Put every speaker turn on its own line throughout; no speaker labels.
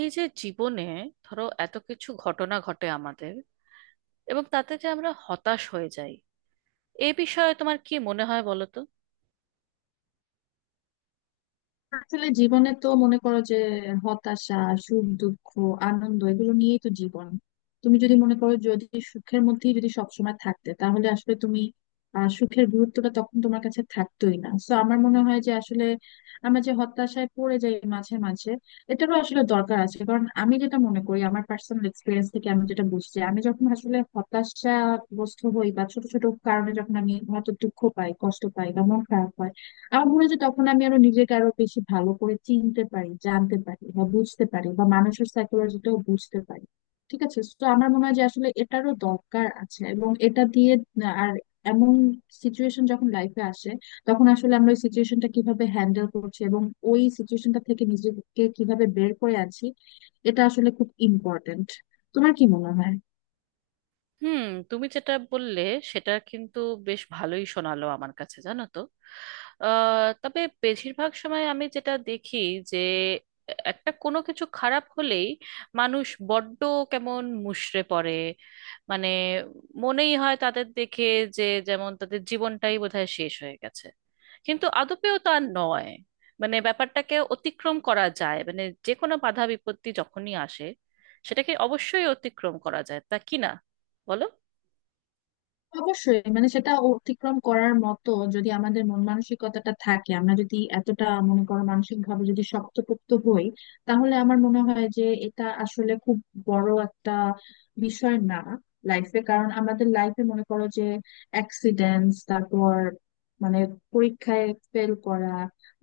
এই যে জীবনে ধরো এত কিছু ঘটনা ঘটে আমাদের, এবং তাতে যে আমরা হতাশ হয়ে যাই, এ বিষয়ে তোমার কি মনে হয় বলো তো।
আসলে জীবনে তো মনে করো যে হতাশা, সুখ, দুঃখ, আনন্দ এগুলো নিয়েই তো জীবন। তুমি যদি মনে করো, যদি সুখের মধ্যেই যদি সবসময় থাকতে, তাহলে আসলে তুমি সুখের গুরুত্বটা তখন তোমার কাছে থাকতোই না। তো আমার মনে হয় যে আসলে আমরা যে হতাশায় পড়ে যাই মাঝে মাঝে, এটারও আসলে দরকার আছে। কারণ আমি যেটা মনে করি, আমার পার্সোনাল এক্সপিরিয়েন্স থেকে আমি যেটা বুঝছি, আমি যখন আসলে হতাশাগ্রস্ত হই বা ছোট ছোট কারণে যখন আমি হয়তো দুঃখ পাই, কষ্ট পাই বা মন খারাপ হয়, আমার মনে হয় যে তখন আমি আরো নিজেকে আরো বেশি ভালো করে চিনতে পারি, জানতে পারি বা বুঝতে পারি, বা মানুষের সাইকোলজিটাও বুঝতে পারি। ঠিক আছে, তো আমার মনে হয় যে আসলে এটারও দরকার আছে। এবং এটা দিয়ে আর এমন সিচুয়েশন যখন লাইফে আসে, তখন আসলে আমরা ওই সিচুয়েশনটা কিভাবে হ্যান্ডেল করছি এবং ওই সিচুয়েশনটা থেকে নিজেকে কিভাবে বের করে আনছি, এটা আসলে খুব ইম্পর্টেন্ট। তোমার কি মনে হয়?
হুম, তুমি যেটা বললে সেটা কিন্তু বেশ ভালোই শোনালো আমার কাছে, জানো তো। তবে বেশিরভাগ সময় আমি যেটা দেখি, যে একটা কোনো কিছু খারাপ হলেই মানুষ বড্ড কেমন মুষড়ে পড়ে। মানে মনেই হয় তাদের দেখে, যে যেমন তাদের জীবনটাই বোধহয় শেষ হয়ে গেছে। কিন্তু আদপেও তা নয়। মানে ব্যাপারটাকে অতিক্রম করা যায়, মানে যে কোনো বাধা বিপত্তি যখনই আসে সেটাকে অবশ্যই অতিক্রম করা যায়, তা কি না, বলো।
অবশ্যই, মানে সেটা অতিক্রম করার মতো যদি আমাদের মন মানসিকতাটা থাকে, আমরা যদি এতটা মনে করো মানসিক ভাবে যদি শক্তপোক্ত হই, তাহলে আমার মনে হয় যে এটা আসলে খুব বড় একটা বিষয় না লাইফে। কারণ আমাদের লাইফে মনে করো যে অ্যাক্সিডেন্টস, তারপর মানে পরীক্ষায় ফেল করা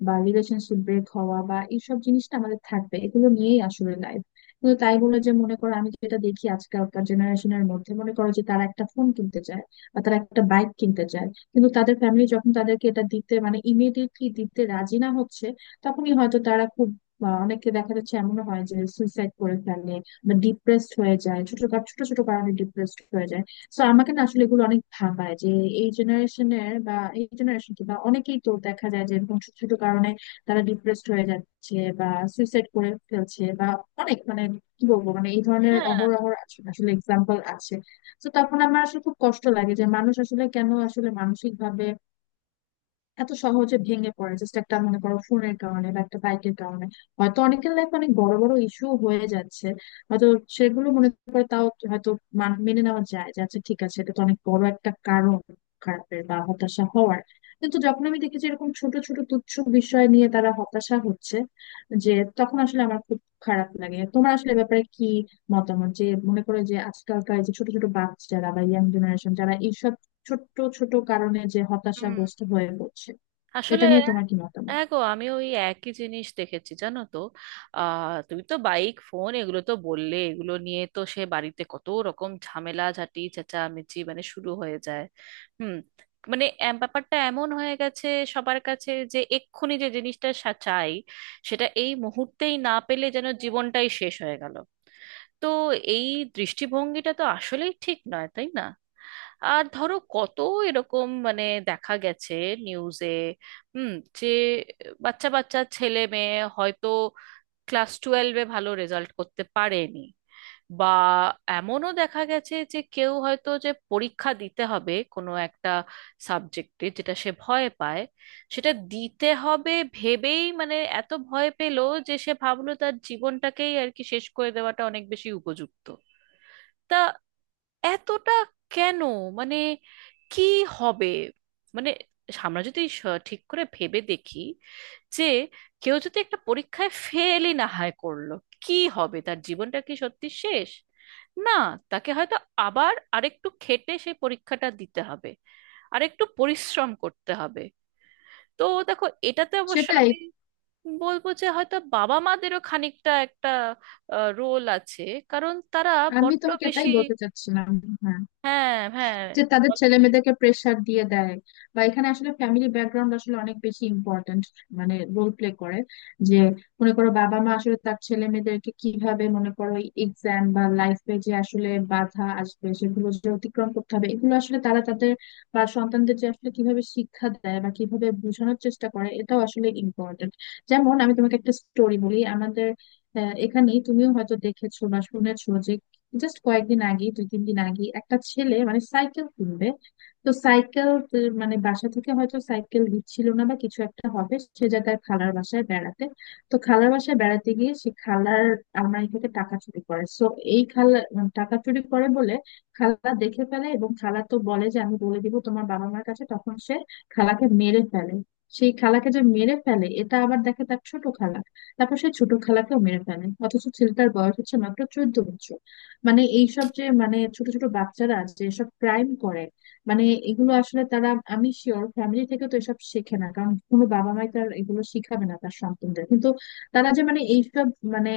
বা রিলেশনশিপ ব্রেক হওয়া বা এইসব জিনিসটা আমাদের থাকবে, এগুলো নিয়েই আসলে লাইফ। কিন্তু তাই বলে যে মনে করো, আমি যেটা দেখি আজকালকার জেনারেশনের মধ্যে, মনে করো যে তারা একটা ফোন কিনতে চায় বা তারা একটা বাইক কিনতে চায়, কিন্তু তাদের ফ্যামিলি যখন তাদেরকে এটা দিতে, মানে ইমিডিয়েটলি দিতে রাজি না হচ্ছে, তখনই হয়তো তারা খুব অনেকে দেখা যাচ্ছে এমন হয় যে সুইসাইড করে ফেলে বা ডিপ্রেসড হয়ে যায়। ছোট ছোট কারণে ডিপ্রেসড হয়ে যায়। তো আমাকে না আসলে এগুলো অনেক ভাবায় যে এই জেনারেশনের বা এই জেনারেশন কি, বা অনেকেই তো দেখা যায় যে এরকম ছোট ছোট কারণে তারা ডিপ্রেসড হয়ে যাচ্ছে বা সুইসাইড করে ফেলছে বা অনেক মানে কি বলবো, মানে এই ধরনের
হ্যাঁ,
অহরহ আছে। আসলে এক্সাম্পল আছে। তো তখন আমার আসলে খুব কষ্ট লাগে যে মানুষ আসলে কেন আসলে মানসিক ভাবে এত সহজে ভেঙে পড়ে, জাস্ট একটা মনে করো ফোনের কারণে বা একটা বাইকের কারণে। হয়তো অনেকের লাইফ অনেক বড় বড় ইস্যু হয়ে যাচ্ছে, হয়তো সেগুলো মনে করে তাও হয়তো মেনে নেওয়া যায় যে আচ্ছা ঠিক আছে, এটা তো অনেক বড় একটা কারণ খারাপের বা হতাশা হওয়ার। কিন্তু যখন আমি দেখেছি এরকম ছোট ছোট তুচ্ছ বিষয় নিয়ে তারা হতাশা হচ্ছে, যে তখন আসলে আমার খুব খারাপ লাগে। তোমার আসলে এ ব্যাপারে কি মতামত, যে মনে করে যে আজকালকার যে ছোট ছোট বাচ্চারা বা ইয়াং জেনারেশন যারা এইসব ছোট্ট ছোট কারণে যে হতাশাগ্রস্ত হয়ে পড়ছে,
আসলে
এটা নিয়ে তোমার কি মতামত?
হ্যাঁ গো, আমি ওই একই জিনিস দেখেছি, জানো তো। তুমি তো বাইক, ফোন এগুলো তো বললে, এগুলো নিয়ে তো সে বাড়িতে কত রকম ঝামেলা ঝাঁটি চেঁচামেচি মানে শুরু হয়ে যায়। হুম, ব্যাপারটা এমন হয়ে গেছে সবার কাছে, যে এক্ষুনি যে জিনিসটা চাই সেটা এই মুহূর্তেই না পেলে যেন জীবনটাই শেষ হয়ে গেল। তো এই দৃষ্টিভঙ্গিটা তো আসলেই ঠিক নয়, তাই না? আর ধরো কত এরকম মানে দেখা গেছে নিউজে। হুম, যে বাচ্চা বাচ্চা ছেলে মেয়ে হয়তো ক্লাস 12-এ ভালো রেজাল্ট করতে পারেনি, বা এমনও দেখা গেছে যে কেউ হয়তো, যে পরীক্ষা দিতে হবে কোনো একটা সাবজেক্টে যেটা সে ভয় পায়, সেটা দিতে হবে ভেবেই মানে এত ভয় পেল যে সে ভাবলো তার জীবনটাকেই আর কি শেষ করে দেওয়াটা অনেক বেশি উপযুক্ত। তা এতটা কেন? মানে কি হবে? মানে আমরা যদি ঠিক করে ভেবে দেখি, যে কেউ যদি একটা পরীক্ষায় ফেলই না হয় করলো, কি হবে? তার জীবনটা কি সত্যি শেষ? না, তাকে হয়তো আবার আরেকটু খেটে সেই পরীক্ষাটা দিতে হবে, আরেকটু পরিশ্রম করতে হবে। তো দেখো এটাতে অবশ্য
সেটাই,
আমি বলবো যে হয়তো বাবা মাদেরও খানিকটা একটা রোল আছে। কারণ তারা
আমি
বড্ড
তোমাকে
বেশি।
এটাই বলতে চাচ্ছিলাম। হ্যাঁ,
হ্যাঁ হ্যাঁ,
যে তাদের
বলো।
ছেলে মেয়েদেরকে প্রেসার দিয়ে দেয়, বা এখানে আসলে ফ্যামিলি ব্যাকগ্রাউন্ড আসলে অনেক বেশি ইম্পর্ট্যান্ট, মানে রোল প্লে করে। যে মনে করো বাবা মা আসলে তার ছেলে মেয়েদেরকে কিভাবে, মনে করো এক্সাম বা লাইফে যে আসলে বাধা আসবে সেগুলো যে অতিক্রম করতে হবে, এগুলো আসলে তারা তাদের বা সন্তানদের যে আসলে কিভাবে শিক্ষা দেয় বা কিভাবে বোঝানোর চেষ্টা করে, এটাও আসলে ইম্পর্ট্যান্ট। যেমন আমি তোমাকে একটা স্টোরি বলি আমাদের এখানেই তুমিও হয়তো দেখেছো বা শুনেছো যে জাস্ট কয়েকদিন আগে, দুই তিন দিন আগে, একটা ছেলে মানে সাইকেল কিনবে। তো সাইকেল মানে বাসা থেকে হয়তো সাইকেল দিচ্ছিল না বা কিছু একটা হবে, সে যায় তার খালার বাসায় বেড়াতে। তো খালার বাসায় বেড়াতে গিয়ে সে খালার আলমারি থেকে টাকা চুরি করে। সো এই খালা মানে টাকা চুরি করে বলে, খালা দেখে ফেলে এবং খালা তো বলে যে আমি বলে দিব তোমার বাবা মার কাছে, তখন সে খালাকে মেরে ফেলে। সেই খালাকে যে মেরে ফেলে, এটা আবার দেখে তার ছোট খালা, তারপর সে ছোট খালাকেও মেরে ফেলে। অথচ ছেলেটার বয়স হচ্ছে মাত্র 14 বছর। মানে এইসব যে মানে ছোট ছোট বাচ্চারা যে এসব ক্রাইম করে, মানে এগুলো আসলে তারা, আমি শিওর ফ্যামিলি থেকে তো এসব শেখে না, কারণ কোনো বাবা মাই তার এগুলো শিখাবে না তার সন্তানদের। কিন্তু তারা যে মানে এইসব মানে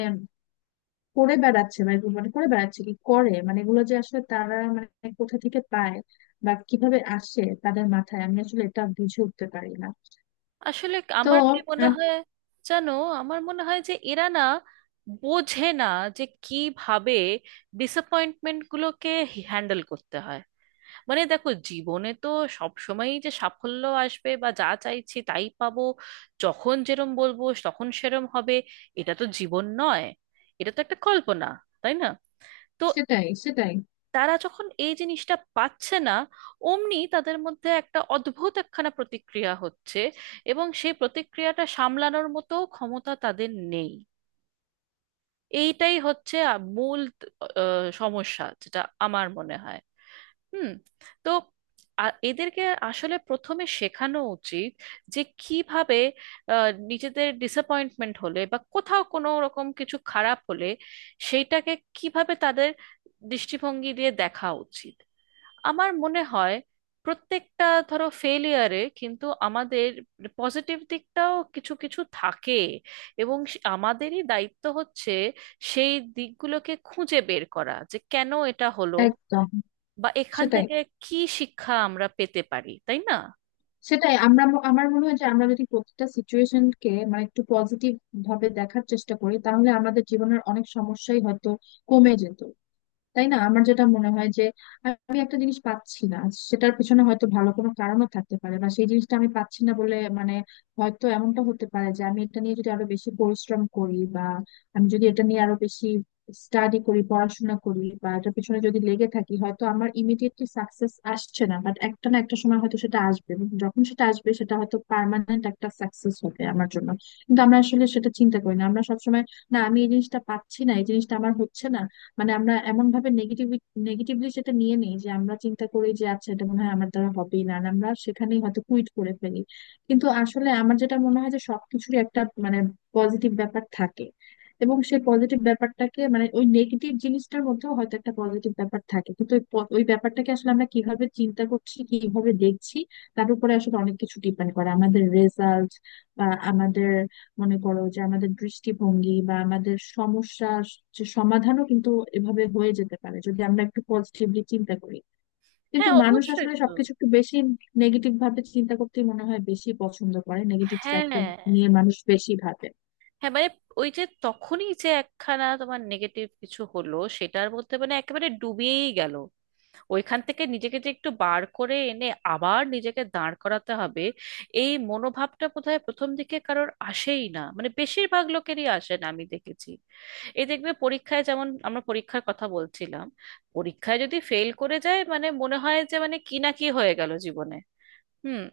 করে বেড়াচ্ছে বা এগুলো মানে করে বেড়াচ্ছে কি করে, মানে এগুলো যে আসলে তারা মানে কোথা থেকে পায় বা কিভাবে আসে তাদের মাথায়, আমি আসলে এটা বুঝে উঠতে পারি না।
আসলে
তো
আমার কি মনে
আম-
হয় জানো, আমার মনে হয় যে এরা না বোঝে না যে কিভাবে ডিসঅ্যাপয়েন্টমেন্ট গুলোকে হ্যান্ডেল করতে হয়। মানে দেখো, জীবনে তো সব সময়ই যে সাফল্য আসবে বা যা চাইছি তাই পাবো, যখন যেরম বলবো তখন সেরম হবে, এটা তো জীবন নয়, এটা তো একটা কল্পনা, তাই না? তো
সেটাই, সেটাই,
তারা যখন এই জিনিসটা পাচ্ছে না, অমনি তাদের মধ্যে একটা অদ্ভুত একখানা প্রতিক্রিয়া হচ্ছে, এবং সেই প্রতিক্রিয়াটা সামলানোর মতো ক্ষমতা তাদের নেই। এইটাই হচ্ছে মূল সমস্যা, যেটা আমার মনে হয়। হুম, তো এদেরকে আসলে প্রথমে শেখানো উচিত যে কিভাবে নিজেদের ডিসঅ্যাপয়েন্টমেন্ট হলে বা কোথাও কোনো রকম কিছু খারাপ হলে সেইটাকে কিভাবে তাদের দৃষ্টিভঙ্গি দিয়ে দেখা উচিত। আমার মনে হয় প্রত্যেকটা, ধরো, ফেলিয়ারে কিন্তু আমাদের পজিটিভ দিকটাও কিছু কিছু থাকে। এবং আমাদেরই দায়িত্ব হচ্ছে সেই দিকগুলোকে খুঁজে বের করা, যে কেন এটা হলো
একদম।
বা এখান
সেটাই,
থেকে কি শিক্ষা আমরা পেতে পারি, তাই না?
সেটাই, আমার মনে হয় যে আমরা যদি প্রতিটা সিচুয়েশনকে মানে একটু পজিটিভ ভাবে দেখার চেষ্টা করি, তাহলে আমাদের জীবনের অনেক সমস্যাই হয়তো কমে যেত, তাই না? আমার যেটা মনে হয় যে আমি একটা জিনিস পাচ্ছি না, সেটার পিছনে হয়তো ভালো কোনো কারণও থাকতে পারে। বা সেই জিনিসটা আমি পাচ্ছি না বলে মানে হয়তো এমনটা হতে পারে যে আমি এটা নিয়ে যদি আরো বেশি পরিশ্রম করি, বা আমি যদি এটা নিয়ে আরো বেশি স্টাডি করি, পড়াশোনা করি বা এটার পিছনে যদি লেগে থাকি, হয়তো আমার ইমিডিয়েটলি সাকসেস আসছে না, বাট একটা না একটা সময় হয়তো সেটা আসবে। এবং যখন সেটা আসবে সেটা হয়তো পার্মানেন্ট একটা সাকসেস হবে আমার জন্য। কিন্তু আমরা আসলে সেটা চিন্তা করি না, আমরা সবসময় না, আমি এই জিনিসটা পাচ্ছি না, এই জিনিসটা আমার হচ্ছে না, মানে আমরা এমন ভাবে নেগেটিভ নেগেটিভলি সেটা নিয়ে নেই যে আমরা চিন্তা করি যে আচ্ছা এটা মনে হয় আমার দ্বারা হবেই না, আর আমরা সেখানেই হয়তো কুইট করে ফেলি। কিন্তু আসলে আমার যেটা মনে হয় যে সবকিছুরই একটা মানে পজিটিভ ব্যাপার থাকে, এবং সেই পজিটিভ ব্যাপারটাকে মানে ওই নেগেটিভ জিনিসটার মধ্যেও হয়তো একটা পজিটিভ ব্যাপার থাকে। কিন্তু ওই ব্যাপারটাকে আসলে আমরা কিভাবে চিন্তা করছি, কিভাবে দেখছি, তার উপরে আসলে অনেক কিছু ডিপেন্ড করে আমাদের রেজাল্ট বা আমাদের, মনে করো যে আমাদের দৃষ্টিভঙ্গি বা আমাদের সমস্যা যে সমাধানও কিন্তু এভাবে হয়ে যেতে পারে যদি আমরা একটু পজিটিভলি চিন্তা করি। কিন্তু
হ্যাঁ
মানুষ
অবশ্যই
আসলে
তো।
সবকিছু একটু বেশি নেগেটিভ ভাবে চিন্তা করতে মনে হয় বেশি পছন্দ করে। নেগেটিভ সাইডটা
হ্যাঁ
নিয়ে মানুষ বেশি ভাবে।
হ্যাঁ, মানে ওই যে তখনই যে একখানা তোমার নেগেটিভ কিছু হলো, সেটার মধ্যে মানে একেবারে ডুবেই গেল। ওইখান থেকে নিজেকে যে একটু বার করে এনে আবার নিজেকে দাঁড় করাতে হবে, এই মনোভাবটা বোধহয় প্রথম দিকে কারোর আসেই না, মানে বেশিরভাগ লোকেরই আসে না, আমি দেখেছি। এই দেখবে, পরীক্ষায়, যেমন আমরা পরীক্ষার কথা বলছিলাম, পরীক্ষায় যদি ফেল করে যায়, মানে মনে হয় যে মানে কি না কি হয়ে গেল জীবনে। হুম,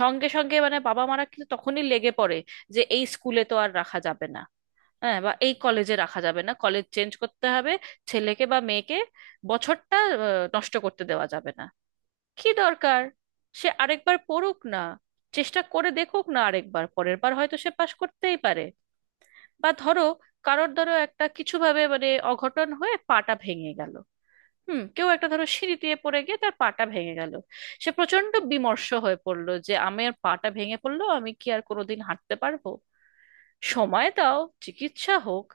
সঙ্গে সঙ্গে মানে বাবা মারা কিন্তু তখনই লেগে পড়ে যে এই স্কুলে তো আর রাখা যাবে না। হ্যাঁ, বা এই কলেজে রাখা যাবে না, কলেজ চেঞ্জ করতে হবে ছেলেকে বা মেয়েকে। বছরটা নষ্ট করতে দেওয়া যাবে না। কি দরকার? সে আরেকবার পড়ুক না, চেষ্টা করে দেখুক না, আরেকবার পরের বার হয়তো সে পাশ করতেই পারে। বা ধরো কারোর, ধরো, একটা কিছু ভাবে মানে অঘটন হয়ে পাটা ভেঙে গেল। হুম, কেউ একটা ধরো সিঁড়ি দিয়ে পড়ে গিয়ে তার পাটা ভেঙে গেল। সে প্রচন্ড বিমর্ষ হয়ে পড়লো যে আমার পাটা ভেঙে পড়লো, আমি কি আর কোনোদিন হাঁটতে পারবো? সময় দাও, চিকিৎসা হোক,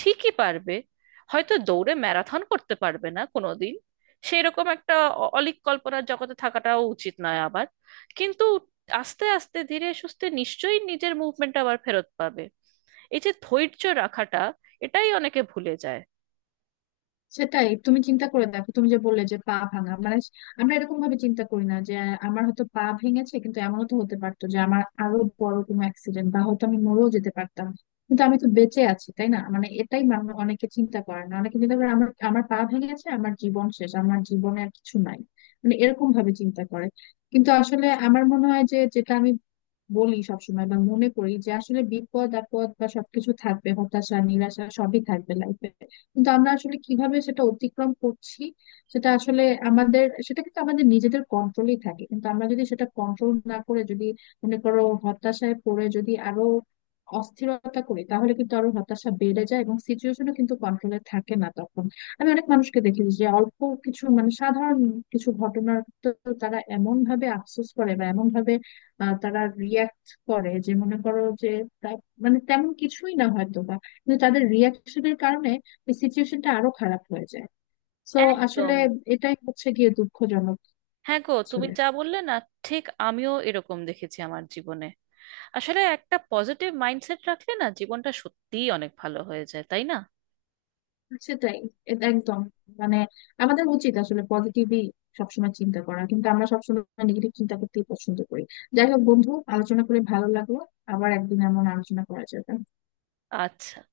ঠিকই পারবে। হয়তো দৌড়ে ম্যারাথন করতে পারবে না কোনোদিন, সেরকম একটা অলীক কল্পনার জগতে থাকাটাও উচিত নয় আবার, কিন্তু আস্তে আস্তে ধীরে সুস্থে নিশ্চয়ই নিজের মুভমেন্ট আবার ফেরত পাবে। এই যে ধৈর্য রাখাটা, এটাই অনেকে ভুলে যায়।
সেটাই, তুমি চিন্তা করে দেখো, তুমি যে বললে যে পা ভাঙা, মানে আমরা এরকম ভাবে চিন্তা করি না যে আমার হয়তো পা ভেঙেছে, কিন্তু এমনও তো হতে পারতো যে আমার আরো বড় কোনো অ্যাক্সিডেন্ট বা হয়তো আমি মরেও যেতে পারতাম। কিন্তু আমি তো বেঁচে আছি, তাই না? মানে এটাই মানুষ অনেকে চিন্তা করে না, অনেকে চিন্তা করে আমার আমার পা ভেঙেছে, আমার জীবন শেষ, আমার জীবনে আর কিছু নাই, মানে এরকম ভাবে চিন্তা করে। কিন্তু আসলে আমার মনে হয় যে, যেটা আমি বলি সবসময় বা মনে করি যে আসলে বিপদ আপদ বা সবকিছু থাকবে, হতাশা নিরাশা সবই থাকবে লাইফে, কিন্তু আমরা আসলে কিভাবে সেটা অতিক্রম করছি সেটা আসলে, আমাদের সেটা কিন্তু আমাদের নিজেদের কন্ট্রোলেই থাকে। কিন্তু আমরা যদি সেটা কন্ট্রোল না করে, যদি মনে করো হতাশায় পড়ে যদি আরো অস্থিরতা করি, তাহলে কিন্তু আরো হতাশা বেড়ে যায় এবং সিচুয়েশনও কিন্তু কন্ট্রোলে থাকে না তখন। আমি অনেক মানুষকে দেখি যে অল্প কিছু মানে সাধারণ কিছু ঘটনার তো তারা এমন ভাবে আফসোস করে বা এমন ভাবে তারা রিয়াক্ট করে যে মনে করো যে তা- মানে তেমন কিছুই না হয়তো, বা কিন্তু তাদের রিয়াকশনের কারণে এই সিচুয়েশনটা আরো খারাপ হয়ে যায়। তো আসলে
একদম।
এটাই হচ্ছে গিয়ে দুঃখজনক।
হ্যাঁ গো, তুমি
আসলে
যা বললে না, ঠিক আমিও এরকম দেখেছি আমার জীবনে। আসলে একটা পজিটিভ মাইন্ডসেট রাখলে না, জীবনটা সত্যিই অনেক ভালো হয়ে যায়, তাই না?
সেটাই, একদম, মানে আমাদের উচিত আসলে পজিটিভই সবসময় চিন্তা করা, কিন্তু আমরা সবসময় নেগেটিভ চিন্তা করতেই পছন্দ করি। যাই হোক, বন্ধু, আলোচনা করে ভালো লাগলো। আবার একদিন এমন আলোচনা করা যাবে।
আচ্ছা।